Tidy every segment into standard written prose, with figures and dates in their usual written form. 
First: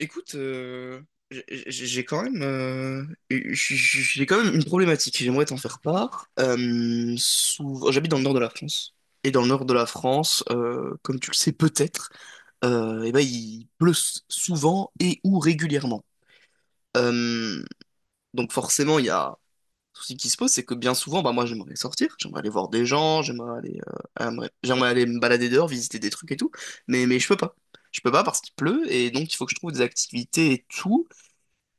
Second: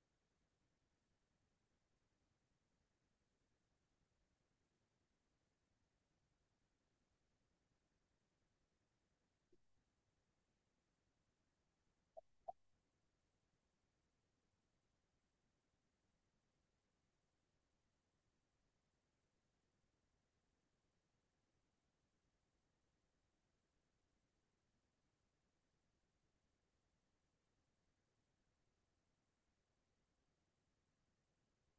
Écoute, j'ai quand même, j'ai quand même une problématique. J'aimerais t'en faire part. J'habite dans le nord de la France. Et dans le nord de la France, comme tu le sais peut-être, eh ben, il pleut souvent et ou régulièrement. Euh, donc forcément, il y a un souci qui se pose, c'est que bien souvent, bah, moi j'aimerais sortir, j'aimerais aller voir des gens, j'aimerais aller, j'aimerais aller me balader dehors, visiter des trucs et tout, mais je peux pas. Je peux pas parce qu'il pleut et donc il faut que je trouve des activités et tout.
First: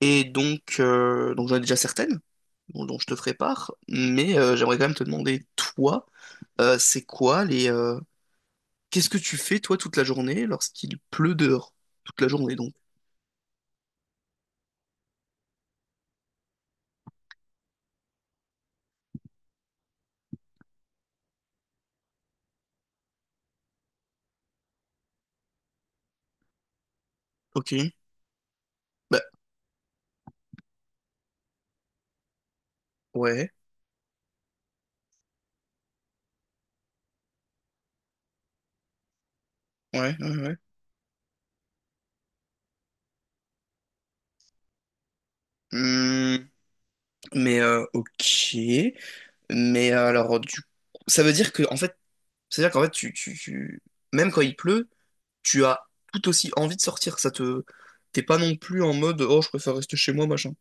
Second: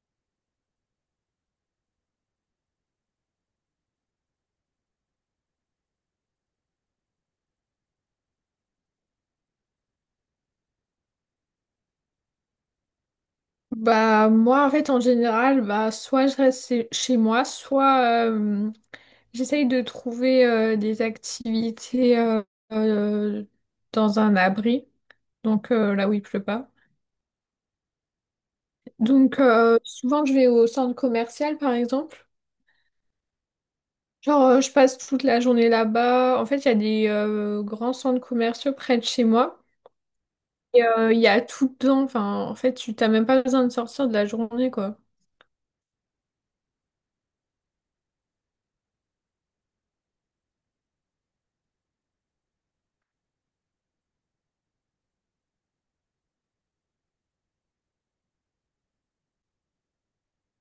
Et donc, j'en ai déjà certaines dont je te ferai part, mais j'aimerais quand même te demander, toi, euh, c'est quoi les... euh, qu'est-ce que tu fais, toi, toute la journée lorsqu'il pleut dehors? Toute la journée, donc. Bah moi en fait en général bah soit je reste chez moi soit j'essaye de trouver des activités euh, dans un abri donc là où il pleut pas. Ok. Bah, Donc souvent je vais au centre commercial par exemple. ouais, Genre je passe toute la journée là-bas. En fait il y a des grands centres commerciaux près de chez moi ouais, ouais, ouais. et il y a tout dedans. Enfin en fait tu t'as même pas besoin de sortir de la journée quoi. Hmm, mais, ok. Mais alors, du ça veut dire que, en fait, c'est-à-dire qu'en fait, même quand il pleut, tu as tout aussi envie de sortir. T'es pas non plus en mode, oh, je préfère rester chez moi, machin.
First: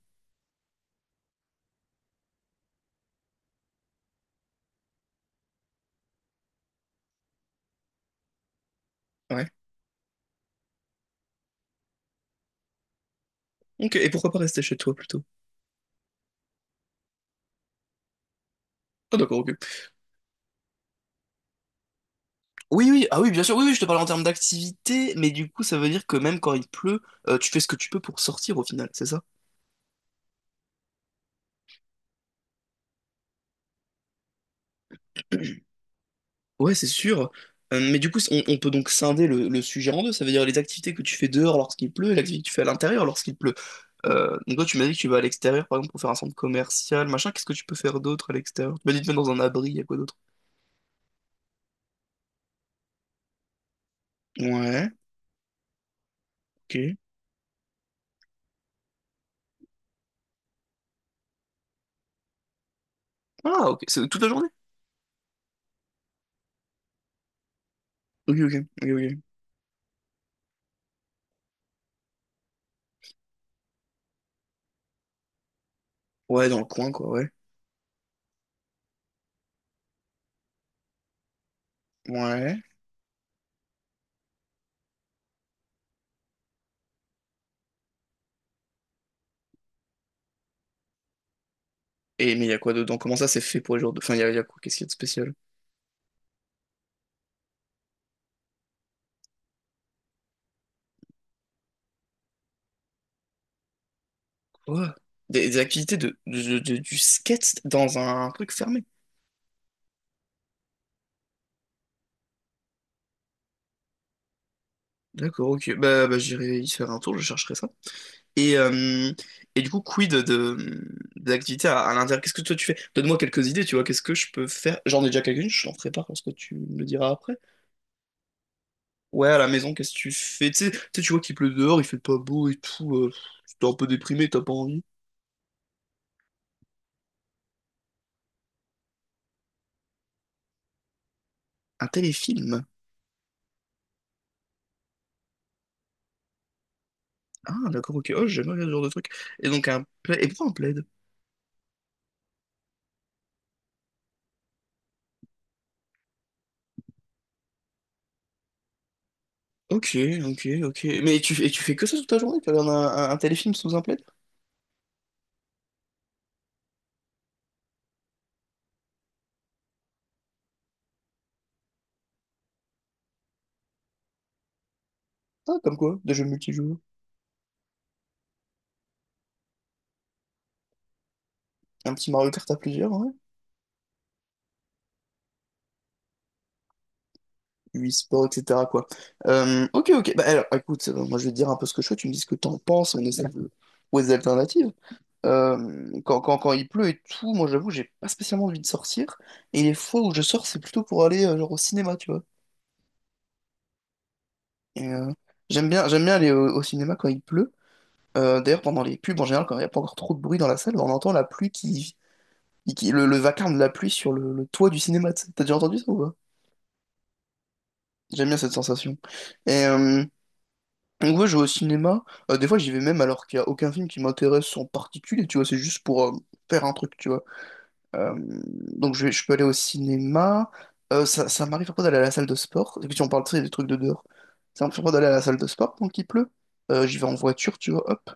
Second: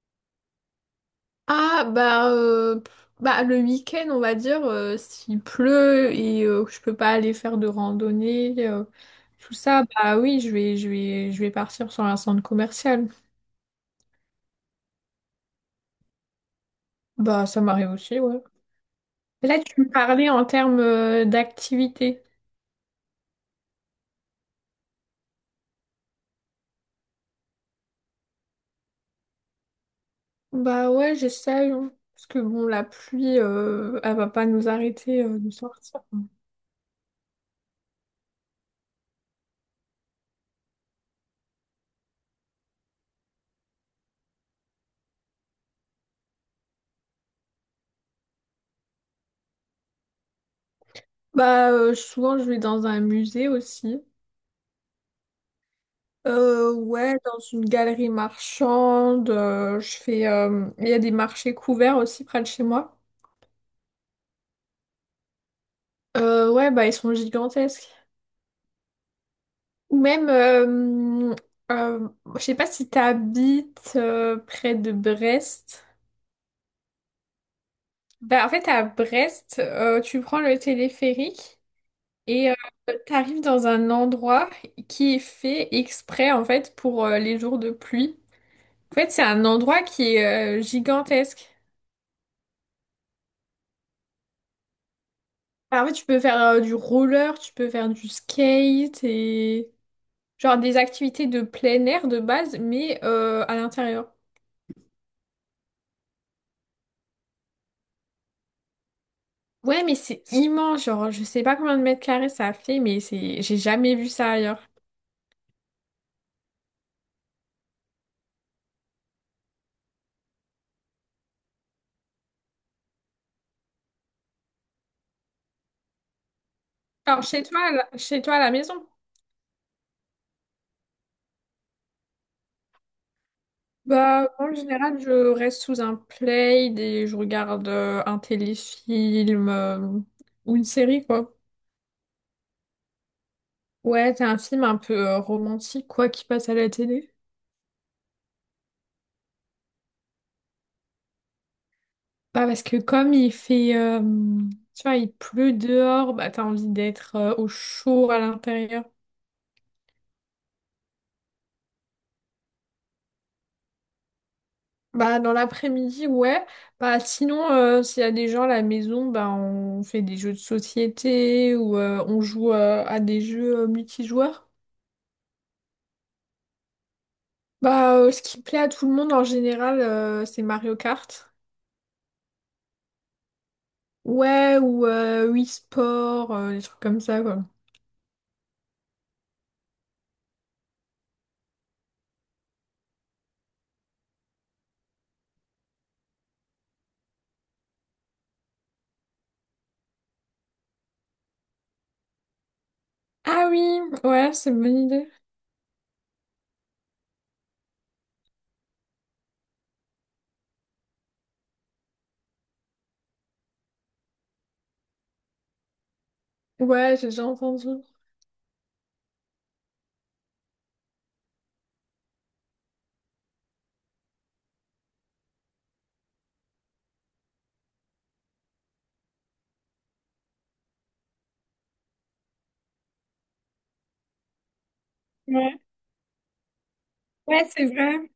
Ah bah, bah le week-end on va dire s'il pleut et que je peux pas aller faire de randonnée Ouais. tout ça, bah oui je vais je vais partir sur un centre commercial. Ok, et pourquoi pas rester chez toi plutôt? Bah ça m'arrive aussi, ouais. Ah d'accord, Là ok. tu me parlais en termes d'activité. Oui, oui, ah oui, bien sûr, oui, oui, je te parle en termes d'activité, mais du coup, ça veut dire que même quand il pleut, tu fais ce que tu peux pour sortir au final, c'est ça? Bah ouais, j'essaye, hein. Parce que bon, la pluie elle va pas nous arrêter de sortir. Ouais, c'est sûr. Mais du coup, on peut donc scinder le sujet en deux, ça veut dire les activités que tu fais dehors lorsqu'il pleut et l'activité que tu fais à l'intérieur lorsqu'il pleut. Donc toi, tu m'as dit que tu vas à l'extérieur, par exemple, pour faire un centre commercial, machin, qu'est-ce que tu peux faire d'autre à l'extérieur? Tu m'as dit de mettre dans un abri, il y a quoi d'autre? Bah souvent je vais dans un musée aussi. Ouais, ok. Ouais, dans une galerie marchande, je fais. Euh, il y a des marchés couverts aussi près de chez moi. Ah, ok, c'est toute la journée? Ouais, bah ils sont gigantesques. Ok, ok, ok, ok. Ou même, euh, je sais pas si t'habites près de Brest. Ouais, dans le coin, quoi, ouais. Bah en fait à Brest, tu prends le téléphérique et Ouais. t'arrives dans un endroit qui est fait exprès en fait pour les jours de pluie. En fait, c'est un endroit qui est gigantesque. Et mais il y a quoi dedans? Comment ça c'est fait pour les joueurs de... Enfin, y a quoi? Qu'est-ce qu'il y a de spécial? Bah, en fait, tu peux faire du roller, tu peux faire du skate et genre des activités de plein air de base, mais à l'intérieur. Quoi? Des activités du skate dans un truc fermé. Ouais, mais c'est immense, genre je sais pas combien de mètres carrés ça fait, mais c'est, j'ai jamais vu ça ailleurs. D'accord, ok. Bah j'irai y faire un tour, je chercherai ça. Et, euh, et du coup, quid des activités à l'intérieur? Qu'est-ce que toi tu fais? Donne-moi quelques idées, tu vois, qu'est-ce que je peux faire? J'en ai déjà quelques-unes, je t'en ferai part parce que tu me le diras Alors après. chez toi, chez toi à la maison? Ouais, à la maison, qu'est-ce que tu fais? Tu sais, tu vois qu'il pleut dehors, il fait pas beau et tout. T'es un peu déprimé, Bah t'as pas en envie. général, je reste sous un plaid et je regarde un téléfilm ou une série quoi. Un téléfilm? Ouais, t'as un film un peu romantique quoi qui passe à la télé. Ah, d'accord, ok. Oh, j'aime bien ce genre de truc. Et donc, un plaid. Et pourquoi un plaid? Bah parce que comme il fait, tu vois, il pleut dehors, bah t'as envie d'être au chaud à l'intérieur. Ok, ok, ok. Mais et tu fais que ça toute ta journée? Tu regardes un téléfilm sous un plaid? Bah dans l'après-midi, ouais. Bah sinon, s'il y a des gens à la maison, bah on fait des jeux de société ou on joue à des jeux multijoueurs. Ah, comme quoi? Des jeux multijoueurs. Bah ce qui plaît à tout le monde en général, c'est Mario Kart. Un petit Mario Kart à plusieurs, ouais. Ouais, ou Wii Sport, des trucs comme ça, quoi. E-sport, etc., quoi. Ok, ok. Bah, alors, écoute, moi, je vais te dire un peu ce que je fais. Tu me dis ce que t'en penses. On essaie de trouver des alternatives. Euh, quand il pleut et tout, moi, j'avoue, j'ai pas spécialement envie de sortir. Et les fois où je sors, c'est plutôt pour aller, genre, au cinéma, tu vois. Ah oui, ouais, c'est une bonne Et, idée. euh, J'aime bien, j'aime bien aller au cinéma quand il pleut. D'ailleurs, pendant les pubs, en général, quand il n'y a pas encore trop de bruit dans la salle, on entend la pluie le vacarme de la pluie sur le toit du cinéma. Tu sais. T'as déjà entendu ça ou pas? Ouais, j'ai déjà entendu. J'aime bien cette sensation. Et euh, donc, ouais, je vais au cinéma. Des fois, j'y vais même alors qu'il n'y a aucun film qui m'intéresse en particulier, tu vois. C'est juste pour faire un truc, tu vois. Euh, donc, je peux aller au cinéma. Ça m'arrive parfois d'aller à la salle de sport. Et puis, si on parle tu sais, des trucs de dehors. Ça m'arrive parfois d'aller à la salle de Ouais, sport quand il pleut. J'y vais en ouais, voiture, c'est tu vois. vrai. Hop.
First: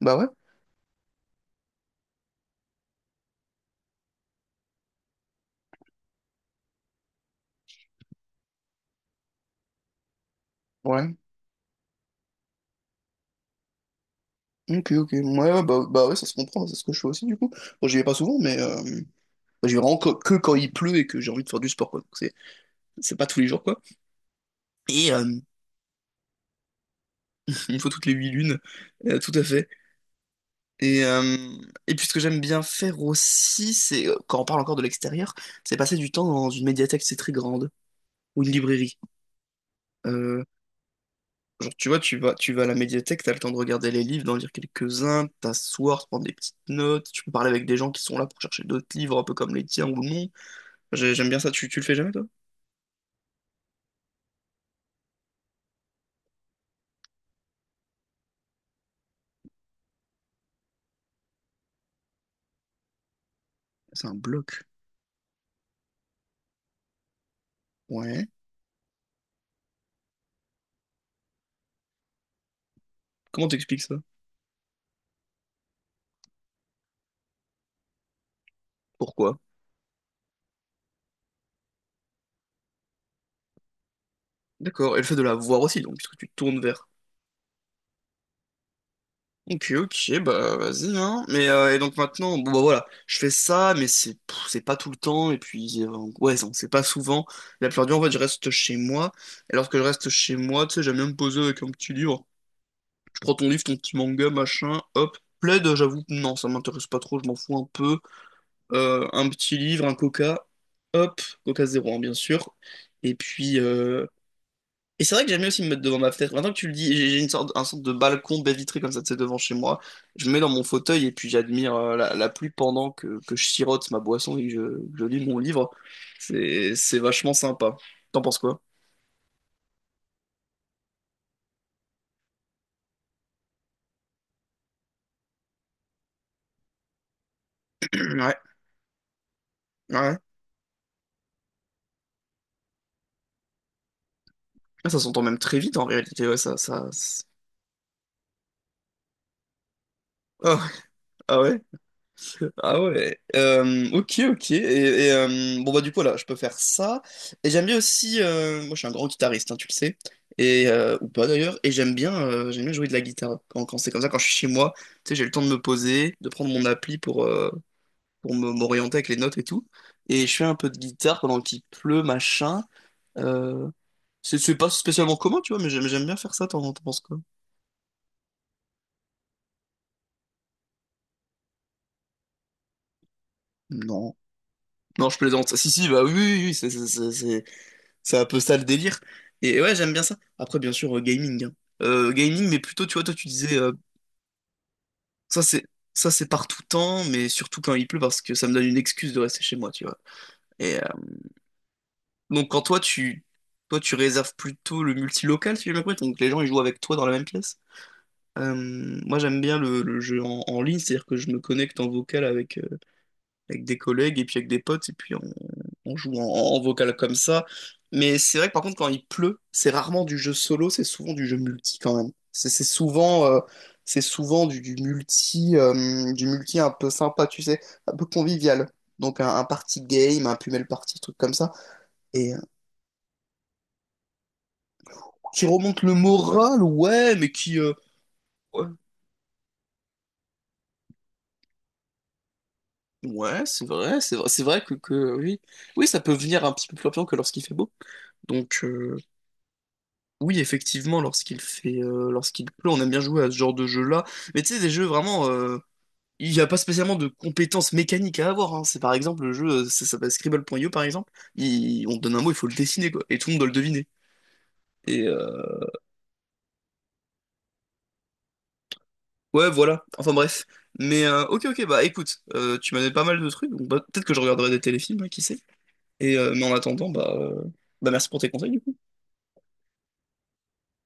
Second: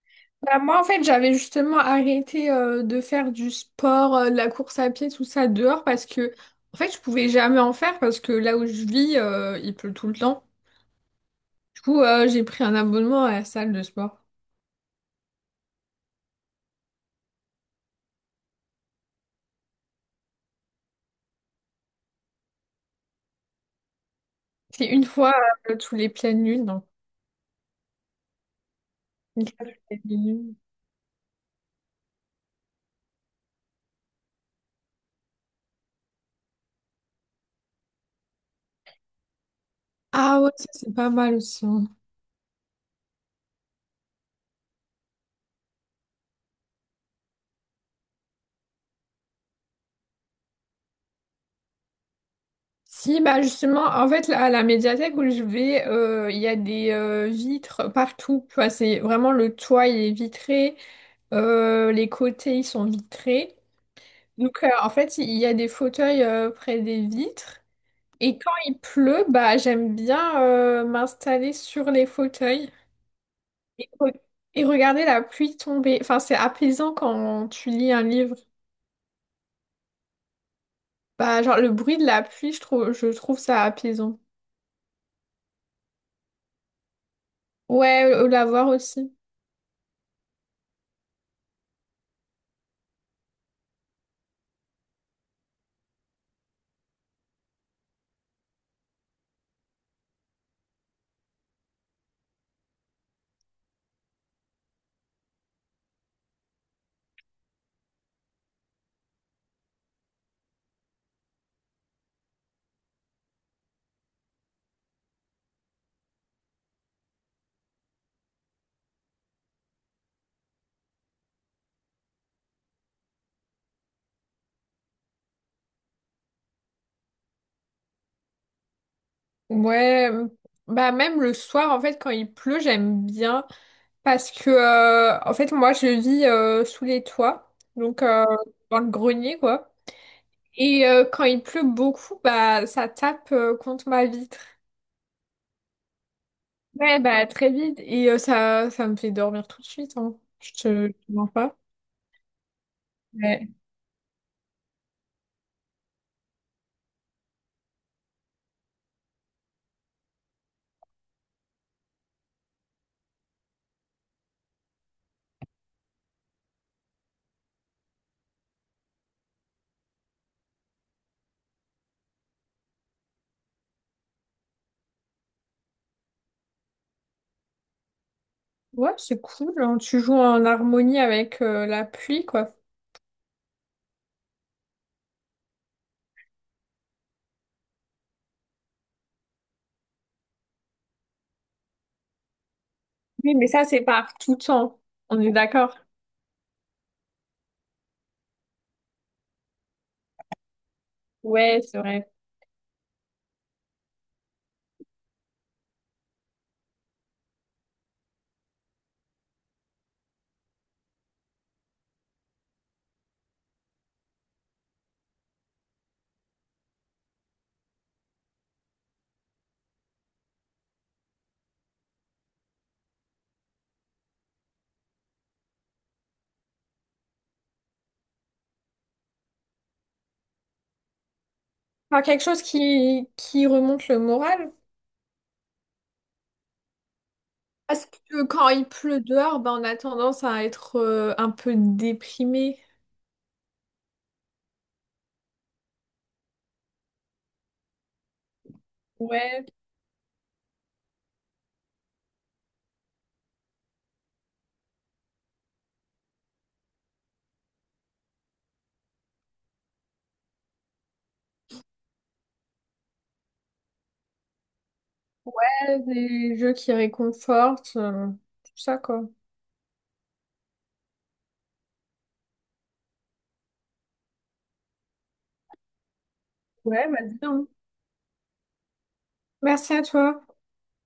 Bah ouais. Bah, moi, en fait, j'avais justement arrêté de faire du sport, de la course à pied, tout ça dehors parce que, en fait, je pouvais jamais en faire parce que là où je vis, il pleut tout le temps. Ouais. Du coup, j'ai pris un abonnement à la salle de sport. Ok, ok. Ouais, ouais, bah ouais, ça se comprend, c'est ce que je fais aussi du coup. Bon, j'y vais pas souvent, mais bah, j'y vais vraiment que quand il pleut et que j'ai envie de faire du sport, quoi. Donc, c'est pas tous les jours, quoi. C'est une Et fois euh, tous les pleines lunes, donc une fois toutes les huit lunes, tout à une fois fait. toutes les pleines lunes. Et, euh, et puis ce que j'aime bien faire aussi, c'est, quand on parle encore de l'extérieur, c'est passer du temps dans une médiathèque, c'est très grande, ou une librairie. Ah Euh, ouais, ça c'est pas mal aussi, genre, hein. tu vois, tu vas à la médiathèque, t'as le temps de regarder les livres, d'en lire quelques-uns, t'asseoir, te prendre des petites notes, tu peux parler avec des gens qui sont là pour chercher d'autres livres, un peu comme les tiens ou non. J'aime bien ça. Tu le fais jamais, toi? Si, bah justement, en fait, là, à la médiathèque où je vais, il y a des vitres partout. Tu vois, c'est vraiment le toit, il est vitré, les côtés, ils sont vitrés. C'est un Donc, bloc. En fait, il y a des fauteuils près des vitres. Ouais. Et quand il pleut, bah, j'aime bien m'installer sur les fauteuils Comment t'expliques et, ça? re- et regarder la pluie tomber. Enfin, c'est apaisant quand tu lis un livre. Pourquoi? Bah, genre, le bruit de la pluie, je trouve ça apaisant. D'accord. Et le fait de la voir aussi, donc, puisque tu te tournes vers. Ouais, la voir aussi. Ok, ok, bah vas-y, hein. Mais et donc maintenant, bon bah voilà, je fais ça, mais c'est pas tout le temps, et puis ouais, non, c'est pas souvent. La plupart du temps, en fait, je reste chez moi. Et lorsque je reste chez moi, tu sais, j'aime bien me poser avec un petit livre. Je prends ton livre, ton petit manga, machin, hop. Plaid, j'avoue, que non, ça m'intéresse pas trop, je m'en fous un peu. Un petit livre, un coca, hop, coca zéro, hein, bien sûr. Et puis, c'est vrai que j'aime bien aussi me mettre devant ma fenêtre. Maintenant que tu le dis, j'ai une sorte, un sorte de balcon baie vitrée comme ça, tu sais, devant chez moi. Je me mets dans mon fauteuil et puis j'admire la pluie pendant que je sirote ma boisson et que je lis mon livre. C'est vachement sympa. T'en penses quoi? Ouais, bah, même le soir, en fait, quand il pleut, j'aime bien. Parce que, en fait, moi, je vis sous les toits. Donc, Ouais, dans le grenier, quoi. ouais. Et quand il pleut beaucoup, bah ça tape contre ma vitre. Ah, ça s'entend même très vite en réalité, ouais, ça, ça. Ouais, bah très vite. Et ça, ça me fait dormir tout de suite, hein. Ah, Je te mens ah pas. ouais. Ah ouais, Ouais, ok, ok. Bon, bah, du coup, là, je peux faire ça. Et j'aime bien aussi. Moi, je suis un grand guitariste, hein, tu le sais. Ou pas d'ailleurs. Et j'aime bien jouer de la guitare. Quand c'est comme ça, quand je suis chez moi, tu sais, j'ai le temps de me poser, de prendre mon appli pour, m'orienter avec les notes et tout. Et je fais un peu de guitare pendant qu'il pleut, machin. Euh, c'est pas spécialement commun, tu vois, mais j'aime bien faire ça. T'en penses quoi? ouais, c'est cool, hein. Tu joues en harmonie avec la pluie, quoi. Non. Non, je plaisante. Si, si, bah oui, oui, oui, c'est un peu ça le délire. Et ouais, j'aime bien ça. Après, bien sûr, gaming, hein. Gaming, mais plutôt, tu vois, toi, tu Oui, mais disais, ça, c'est par tout temps. On est ça c'est d'accord? ça c'est par tout temps, mais surtout quand il pleut, parce que ça me donne une excuse de rester chez moi, tu vois. Et euh, Ouais, c'est vrai. donc, quand toi, tu réserves plutôt le multilocal, si j'ai bien compris. Donc, les gens, ils jouent avec toi dans la même pièce. Euh, Moi, j'aime bien le jeu en ligne, c'est-à-dire que je me connecte en vocal avec des collègues et puis avec des potes, et puis on joue en vocal comme ça. Mais c'est vrai que par contre, quand il pleut, c'est rarement du jeu solo, c'est souvent du jeu multi quand même. C'est souvent du multi un peu sympa, tu sais, un peu convivial. Donc un party game, un Pumel party, truc comme ça. Enfin, quelque Et euh, chose qui remonte le moral. qui remonte le moral, ouais, mais Parce que quand ouais, il pleut dehors, bah, on a tendance à être un peu déprimé. ouais, c'est vrai, c'est vrai, c'est vrai que oui. Oui, ça peut venir un petit peu plus rapidement que lorsqu'il fait beau. Donc... euh, Ouais. Oui, effectivement, lorsqu'il pleut, on aime bien jouer à ce genre de jeu-là. Mais tu sais, des jeux vraiment, il n'y a pas spécialement de compétences mécaniques à avoir, hein. C'est par exemple le jeu, ça s'appelle Scribble.io par exemple. On te donne un mot, il faut le dessiner quoi, et tout le monde doit le deviner. Et euh, Ouais, des jeux qui réconfortent, tout ça, quoi. ouais, voilà. Enfin bref. Mais ok, ok, bah écoute, tu m'as donné pas mal de trucs, donc bah, peut-être que je regarderai des téléfilms, hein, qui sait. Mais en Ouais, attendant, bah, vas-y, hein. bah merci pour tes conseils, du coup. Merci à toi.